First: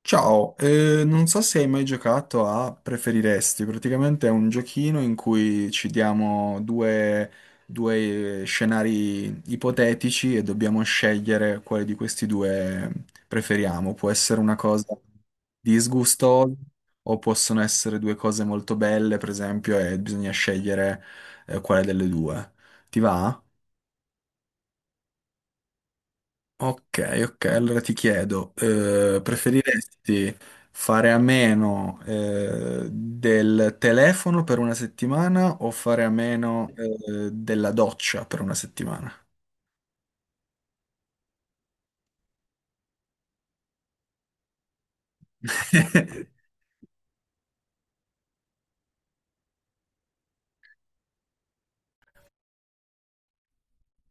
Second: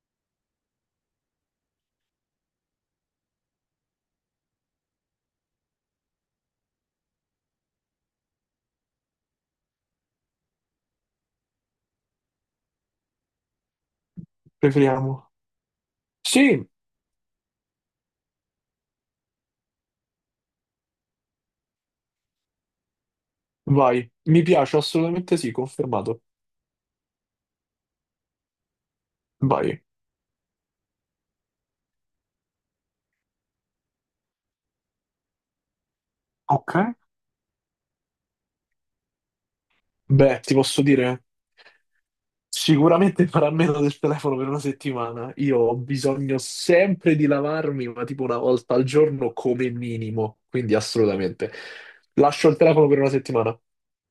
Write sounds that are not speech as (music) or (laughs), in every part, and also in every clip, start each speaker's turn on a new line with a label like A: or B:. A: Ciao, non so se hai mai giocato a Preferiresti. Praticamente è un giochino in cui ci diamo due scenari ipotetici e dobbiamo scegliere quale di questi due preferiamo. Può essere una cosa
B: Preferiamo?
A: disgustosa,
B: Sì,
A: o possono essere due cose molto belle, per esempio, e bisogna scegliere quale delle due. Ti va?
B: vai. Mi piace, assolutamente sì, confermato.
A: Ok, ok, allora ti chiedo,
B: Vai.
A: preferiresti fare a meno, del telefono per una settimana, o fare a meno,
B: Ok.
A: della doccia per una settimana?
B: Beh, ti posso dire, sicuramente farà meno del telefono per una settimana. Io ho bisogno
A: (laughs)
B: sempre di lavarmi, ma tipo una volta al giorno come minimo, quindi assolutamente. Lascio il telefono per una settimana.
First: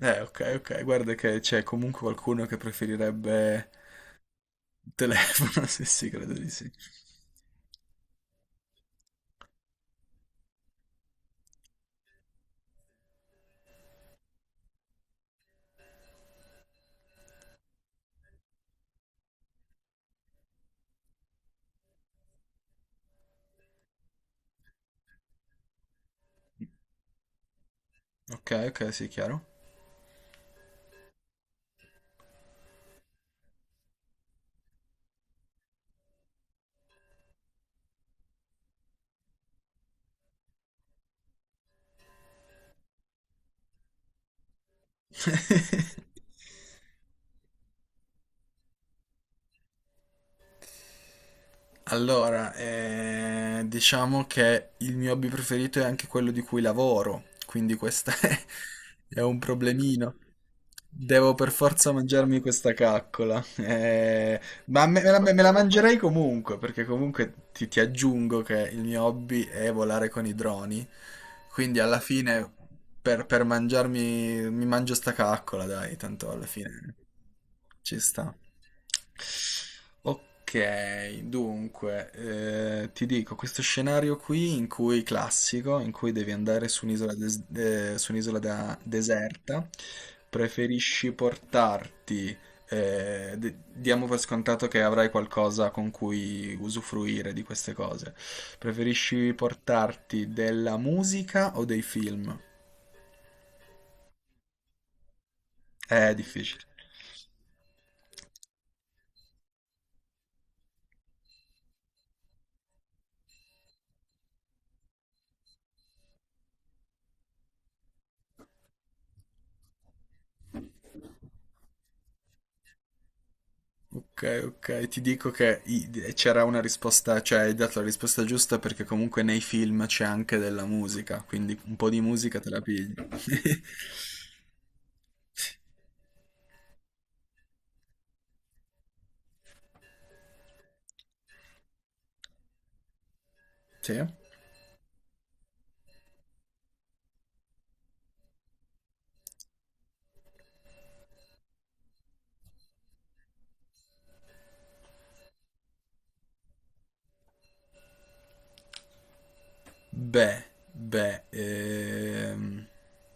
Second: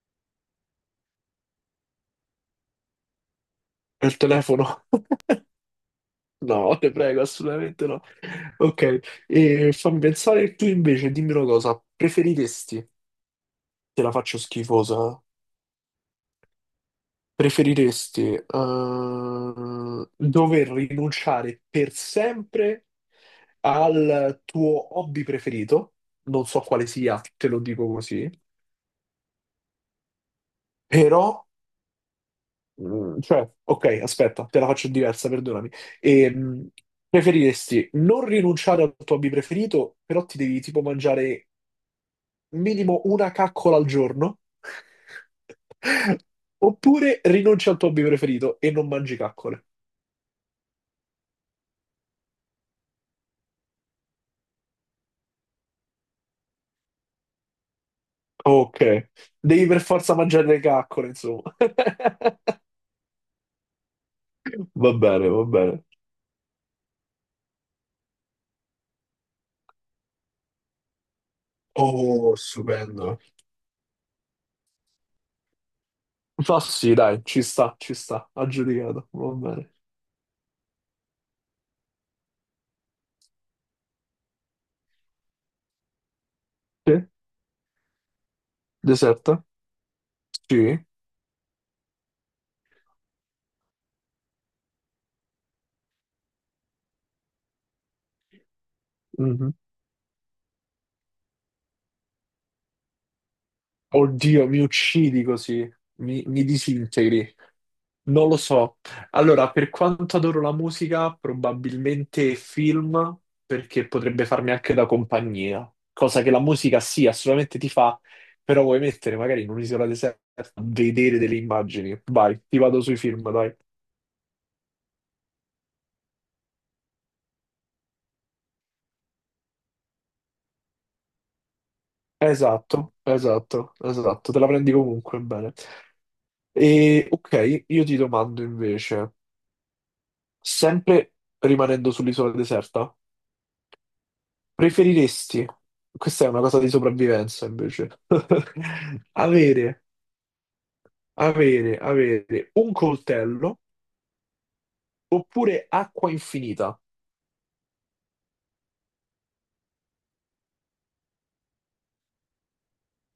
A: Ok, ok, guarda che c'è comunque qualcuno che preferirebbe
B: Il telefono?
A: il
B: (laughs)
A: telefono, (laughs) sì, sì, credo di sì.
B: No, te prego, assolutamente no. Ok, e fammi pensare tu invece, dimmi una cosa, preferiresti, te la faccio schifosa. Preferiresti dover rinunciare per sempre al tuo hobby preferito? Non so quale sia, te lo dico così,
A: Ok, ok, sì, chiaro.
B: però, cioè, ok, aspetta, te la faccio diversa, perdonami. Ehm, preferiresti non rinunciare al tuo hobby preferito, però ti devi tipo mangiare minimo una caccola al giorno?
A: (laughs)
B: (laughs) Oppure rinunci al tuo hobby preferito e non mangi caccole?
A: Allora, diciamo che il mio hobby preferito è anche quello di cui lavoro, quindi questo (laughs)
B: Ok,
A: è un
B: devi per forza
A: problemino.
B: mangiare le caccole,
A: Devo
B: insomma.
A: per forza
B: (laughs)
A: mangiarmi questa caccola. Ma
B: Va
A: me, me la,
B: bene,
A: me
B: va
A: la
B: bene.
A: mangerei comunque, perché comunque ti aggiungo che il mio hobby è volare con i droni, quindi alla
B: Oh,
A: fine
B: stupendo.
A: mi mangio sta caccola, dai, tanto alla
B: Ma
A: fine
B: sì, dai, ci
A: ci
B: sta,
A: sta.
B: aggiudicato, va bene.
A: Ok, dunque, ti dico, questo scenario qui in cui classico, in cui devi andare
B: Sì?
A: su
B: Deserta?
A: deserta.
B: Sì.
A: Preferisci portarti, diamo per scontato che avrai qualcosa con cui usufruire di queste cose. Preferisci
B: Mhm.
A: portarti della musica o dei film?
B: Oddio, mi uccidi così,
A: È
B: mi
A: difficile.
B: disintegri. Non lo so. Allora, per quanto adoro la musica, probabilmente film, perché potrebbe farmi anche da compagnia, cosa che la musica sì, assolutamente ti fa, però vuoi mettere magari in un'isola deserta, a vedere delle immagini. Vai, ti vado sui film, dai.
A: Ok, ok, ti dico che i- c'era una risposta, cioè hai dato la risposta giusta, perché comunque nei film c'è anche della musica, quindi un po' di musica te la pigli.
B: Esatto,
A: (laughs)
B: esatto, esatto, te la prendi comunque bene. E ok, io ti domando invece, sempre rimanendo sull'isola deserta,
A: Sì?
B: preferiresti, questa è una cosa di sopravvivenza invece, (laughs) avere, avere un coltello oppure acqua infinita?
A: Beh, beh, ehm,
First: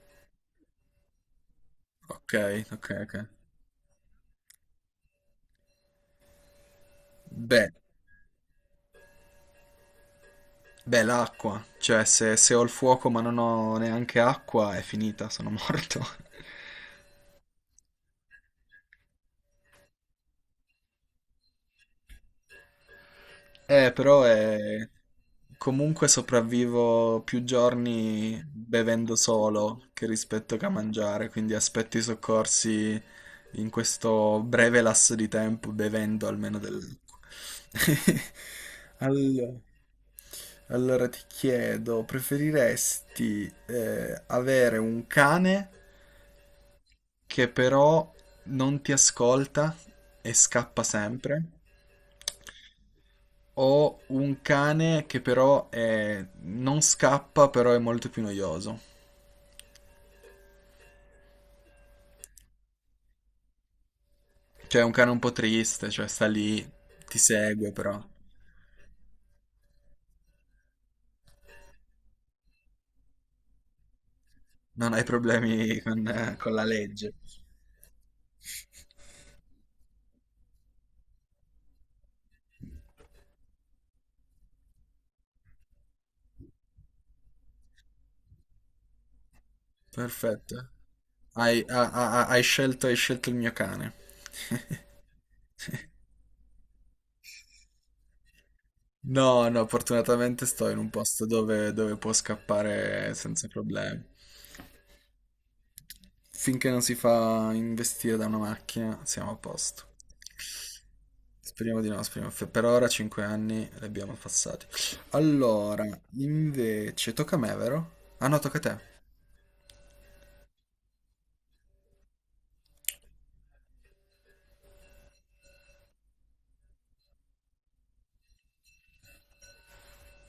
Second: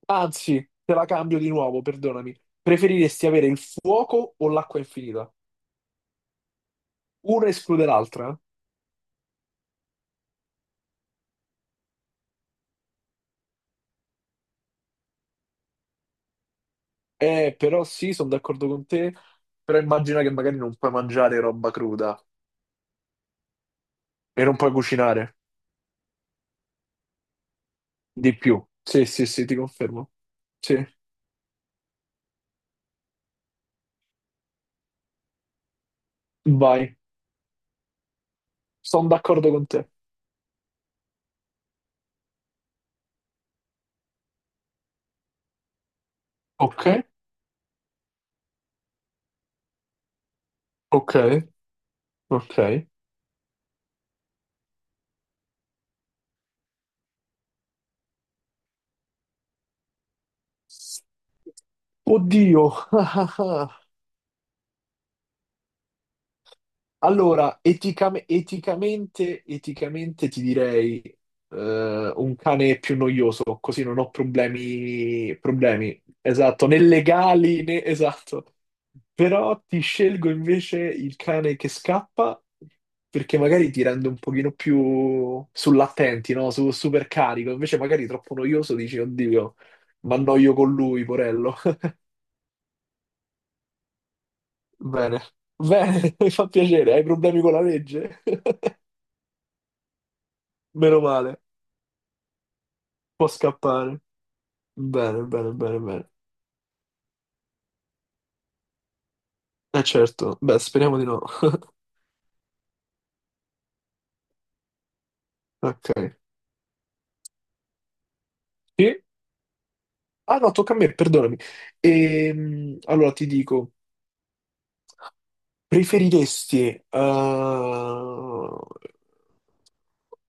B: Anzi, te la cambio di nuovo,
A: ok,
B: perdonami.
A: ok, ok.
B: Preferiresti avere il fuoco o l'acqua infinita? Una
A: Beh.
B: esclude l'altra?
A: Beh, l'acqua, cioè se, se ho il fuoco ma non ho neanche acqua è finita, sono morto. (laughs)
B: Eh, però sì, sono d'accordo con te, però immagina che magari non puoi mangiare roba cruda
A: Eh, però
B: e non puoi
A: è...
B: cucinare
A: comunque sopravvivo più
B: di
A: giorni
B: più. Sì,
A: bevendo,
B: sì, sì, ti
A: solo che
B: confermo.
A: rispetto che a
B: Sì,
A: mangiare, quindi aspetto i soccorsi in questo breve lasso di tempo bevendo almeno
B: vai,
A: dell'acqua. (laughs)
B: sono d'accordo
A: Allora,
B: con te.
A: ti chiedo, preferiresti avere un cane
B: Ok.
A: che però non ti ascolta e scappa
B: Ok,
A: sempre?
B: ok.
A: Ho un cane che però è- non scappa, però è molto più noioso.
B: Oddio. (laughs)
A: Cioè, è un cane un po' triste, cioè sta lì, ti
B: Allora,
A: segue, però
B: eticamente ti direi un cane è più noioso, così non ho
A: non hai
B: problemi,
A: problemi
B: problemi,
A: con la
B: esatto, né
A: legge.
B: legali né esatto. Però ti scelgo invece il cane che scappa perché magari ti rende un pochino più sull'attenti, no? Su, super carico, invece magari troppo noioso dici, oddio, mi annoio
A: Perfetto.
B: con lui, porello.
A: Hai, ha- ha- ha- hai scelto il mio cane. (laughs)
B: Bene, bene, (laughs) mi fa piacere. Hai problemi con la legge? (laughs)
A: No, no, fortunatamente sto in un
B: Meno
A: posto
B: male,
A: dove, dove può scappare
B: può
A: senza
B: scappare.
A: problemi.
B: Bene, bene, bene, bene.
A: Finché non si fa investire da una macchina, siamo a
B: Eh
A: posto.
B: certo, beh, speriamo di no.
A: Speriamo di no, speriamo. Per ora 5 anni li abbiamo passati. Allora,
B: Ok.
A: invece, tocca a me, vero? Ah no, tocca a te.
B: Sì? Ah no, tocca a me, perdonami. Allora ti dico, preferiresti. eh,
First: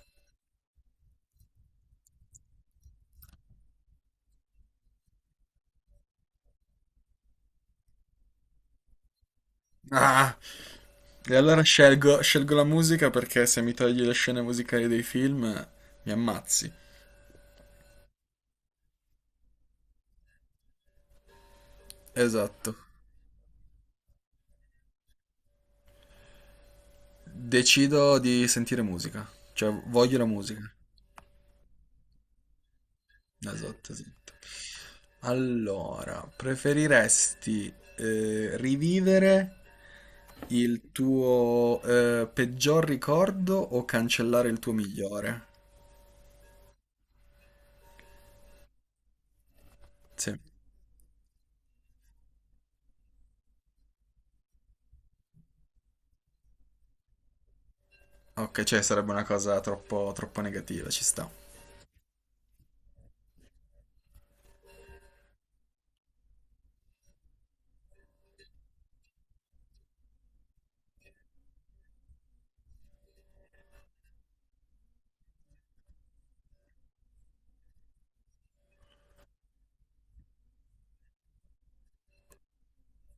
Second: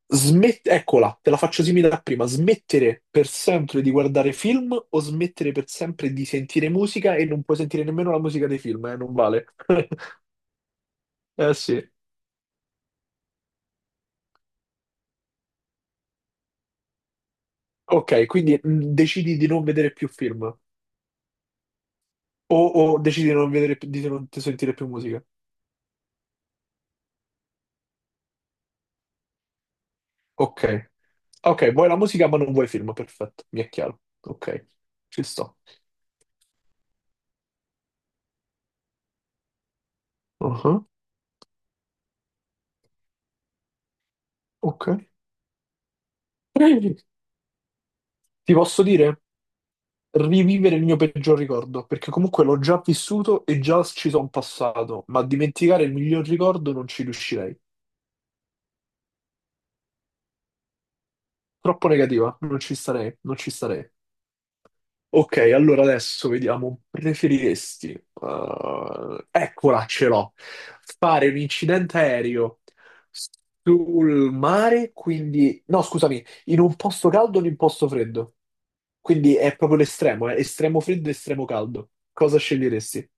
B: Smet- Eccola, te la faccio simile a prima. Smettere per sempre di guardare film o smettere per sempre di sentire musica e non puoi sentire nemmeno la musica dei film, eh? Non vale. (laughs)
A: Ah, e
B: Eh
A: allora
B: sì.
A: scelgo, scelgo la musica, perché se mi togli le scene musicali dei film, mi ammazzi.
B: Ok, quindi decidi di non vedere più film o,
A: Esatto.
B: o decidi di non vedere, di non sentire più musica.
A: Decido di sentire musica, cioè voglio la musica.
B: Ok, ok, vuoi la musica ma non vuoi film, perfetto, mi è
A: Esatto,
B: chiaro.
A: esatto.
B: Ok, ci sto.
A: Allora, preferiresti rivivere
B: Uh-huh,
A: il tuo peggior ricordo o cancellare il tuo
B: ok.
A: migliore?
B: Ti posso dire,
A: Sì.
B: rivivere il mio peggior ricordo, perché comunque l'ho già vissuto e già ci sono passato, ma dimenticare il miglior ricordo non ci riuscirei.
A: Ok, cioè sarebbe una cosa troppo, troppo negativa, ci sta.
B: Troppo negativa, non ci starei, non ci starei. Ok, allora adesso vediamo. Preferiresti, eccola, ce l'ho. Fare un incidente aereo sul mare, quindi, no, scusami, in un posto caldo o in un posto freddo? Quindi è proprio l'estremo, estremo freddo e estremo caldo. Cosa sceglieresti?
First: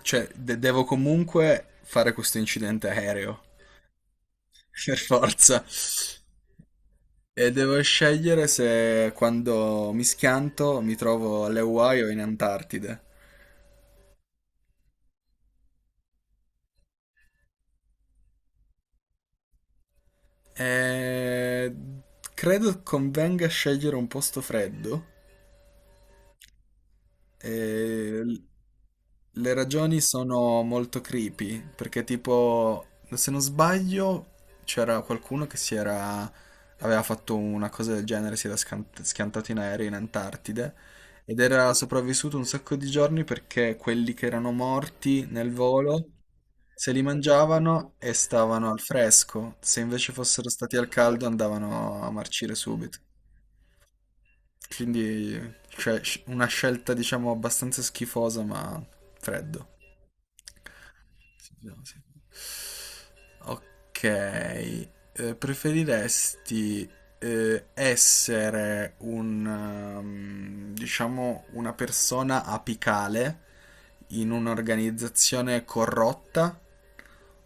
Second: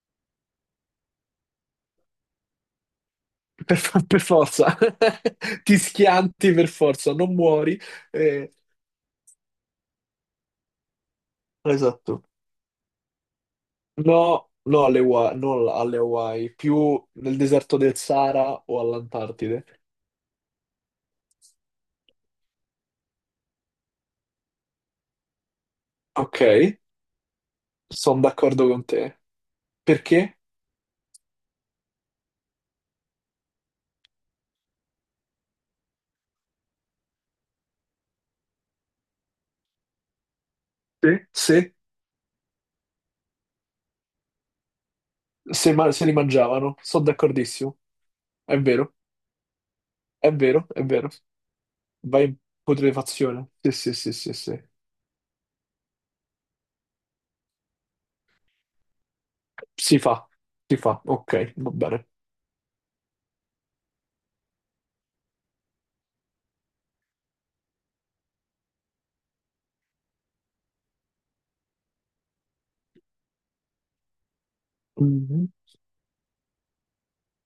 A: Cioè, devo comunque fare questo incidente aereo,
B: Per forza,
A: (laughs) per forza.
B: (laughs) ti schianti per forza, non
A: E
B: muori.
A: devo scegliere
B: eh,
A: se, quando mi schianto, mi trovo alle Hawaii o in
B: Esatto.
A: Antartide.
B: No, no alle Hawaii, non alle Hawaii, più nel deserto del Sahara o all'Antartide.
A: E... credo convenga scegliere un posto freddo.
B: Ok,
A: E...
B: sono
A: l-
B: d'accordo con te.
A: Le ragioni
B: Perché?
A: sono molto creepy, perché tipo, se non sbaglio, c'era qualcuno che si era... aveva fatto una cosa del genere, si era schiantato in aereo in Antartide
B: Sì.
A: ed era
B: Se,
A: sopravvissuto un sacco di giorni, perché quelli che erano morti nel
B: se, ma- se
A: volo
B: li mangiavano,
A: se li
B: sono d'accordissimo.
A: mangiavano e
B: È
A: stavano al
B: vero,
A: fresco; se invece
B: è
A: fossero
B: vero,
A: stati
B: è
A: al
B: vero.
A: caldo andavano a
B: Vai in
A: marcire subito.
B: putrefazione. Sì, sì, sì, sì, sì.
A: Quindi, cioè, una scelta diciamo abbastanza schifosa, ma freddo.
B: Si fa, si fa. Ok, va
A: Sentiamo,
B: bene.
A: sentiamo. Ok, preferiresti essere un, diciamo, una persona apicale in
B: Mhm.
A: un'organizzazione corrotta,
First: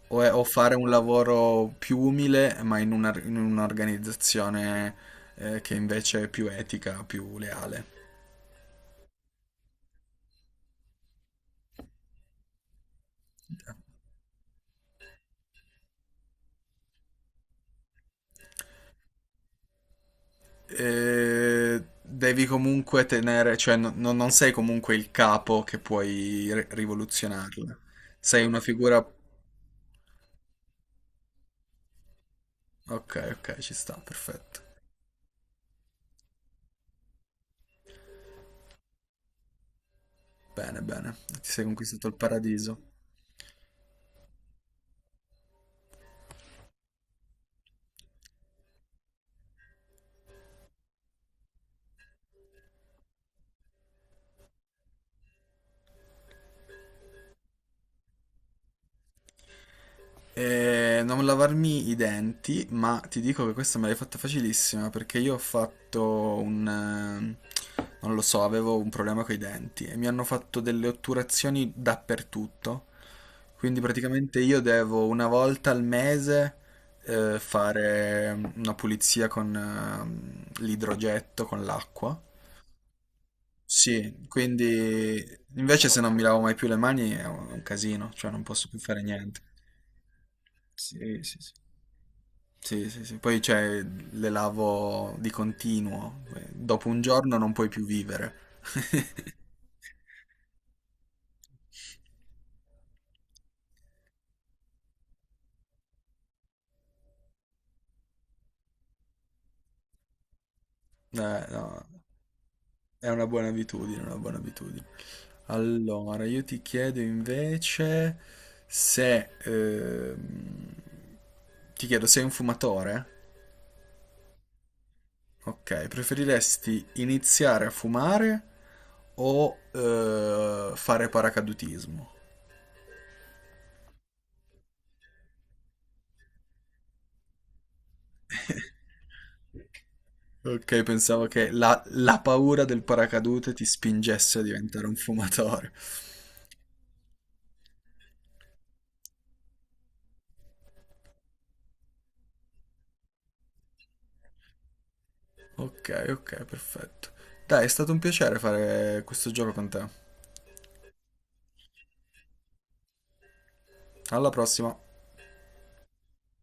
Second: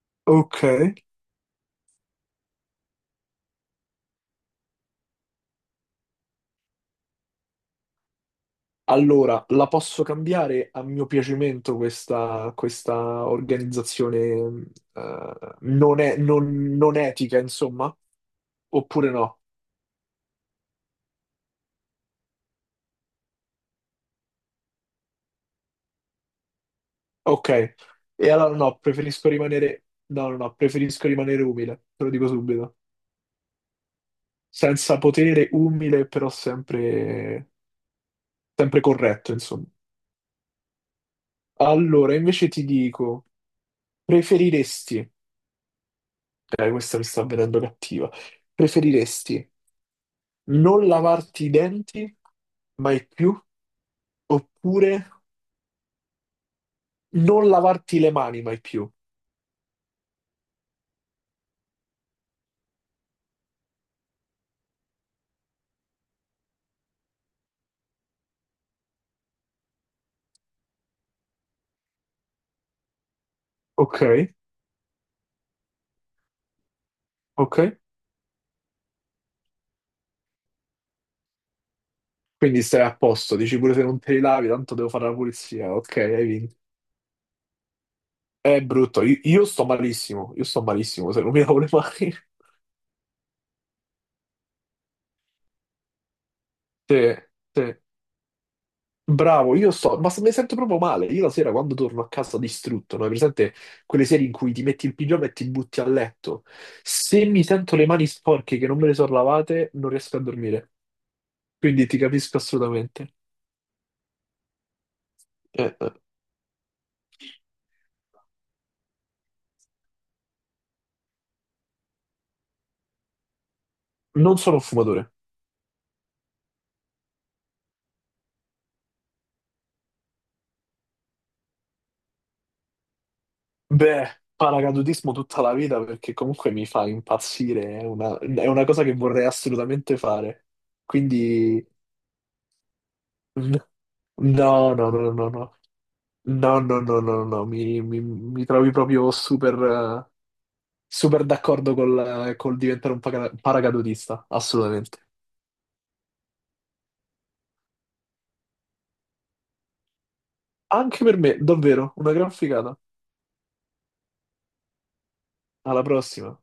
A: o
B: Ok.
A: fare un lavoro più umile ma in un'organizzazione che invece è più etica, più leale?
B: Allora, la posso cambiare a mio piacimento questa organizzazione non, è- non- non etica, insomma? Oppure no?
A: Devi comunque tenere, cioè non sei comunque il capo che puoi
B: Ok.
A: rivoluzionarla.
B: E
A: Sei
B: allora
A: una
B: no,
A: figura...
B: preferisco rimanere. No, no, no, preferisco rimanere umile, te lo dico subito.
A: ok, ok, ci sta, perfetto.
B: Senza potere, umile, però sempre, sempre corretto, insomma.
A: Bene, bene. Ti sei conquistato
B: Allora,
A: il
B: invece ti
A: paradiso.
B: dico, preferiresti. Questa mi sta venendo cattiva. Preferiresti non lavarti i denti mai più, oppure non lavarti le mani mai più.
A: Non lavarmi i denti, ma ti dico che questa me l'hai fatta facilissima, perché io ho fatto un... non lo so, avevo un problema con i denti e mi hanno fatto delle otturazioni dappertutto. Quindi
B: Ok,
A: praticamente io devo una volta al mese
B: ok.
A: fare una pulizia con l'idrogetto, con l'acqua.
B: Quindi stai a posto, dici pure se non te li
A: Sì,
B: lavi, tanto devo fare la
A: quindi
B: pulizia.
A: invece
B: Ok,
A: se non mi
B: hai
A: lavo mai
B: vinto.
A: più le mani è un casino, cioè non
B: È
A: posso più fare
B: brutto, io,
A: niente.
B: io sto malissimo, io sto malissimo
A: Sì,
B: se non
A: sì,
B: mi
A: sì.
B: lavo le mani. (laughs)
A: Sì, sì, sì. Poi cioè, le lavo di continuo. Dopo
B: Sì,
A: un giorno non puoi
B: sì.
A: più vivere. (laughs)
B: Bravo, io sto, ma mi sento proprio male. Io la sera quando torno a casa distrutto, no? Hai presente quelle sere in cui ti metti il pigiama e ti butti a letto? Se mi sento le mani sporche che non me le sono lavate, non riesco a dormire.
A: No,
B: Quindi ti capisco
A: è
B: assolutamente.
A: una buona abitudine, una buona abitudine.
B: Eh, eh,
A: Allora, io ti chiedo invece se... ti chiedo, sei un fumatore?
B: non sono un fumatore.
A: Ok, preferiresti iniziare a fumare o fare paracadutismo?
B: Beh, paracadutismo tutta la vita perché comunque mi fa impazzire, è una
A: (laughs)
B: cosa che vorrei assolutamente fare.
A: Ok, pensavo che
B: Quindi
A: la paura del paracadute ti spingesse a
B: no, no,
A: diventare
B: no,
A: un
B: no, no, no,
A: fumatore.
B: no, no, no, no, no, mi trovi proprio eh, super d'accordo col diventare un paracadutista, assolutamente.
A: Ok, ok, perfetto. Dai, è stato un piacere fare questo gioco con te.
B: Anche per me, davvero, una gran figata.
A: Alla prossima.
B: Alla prossima.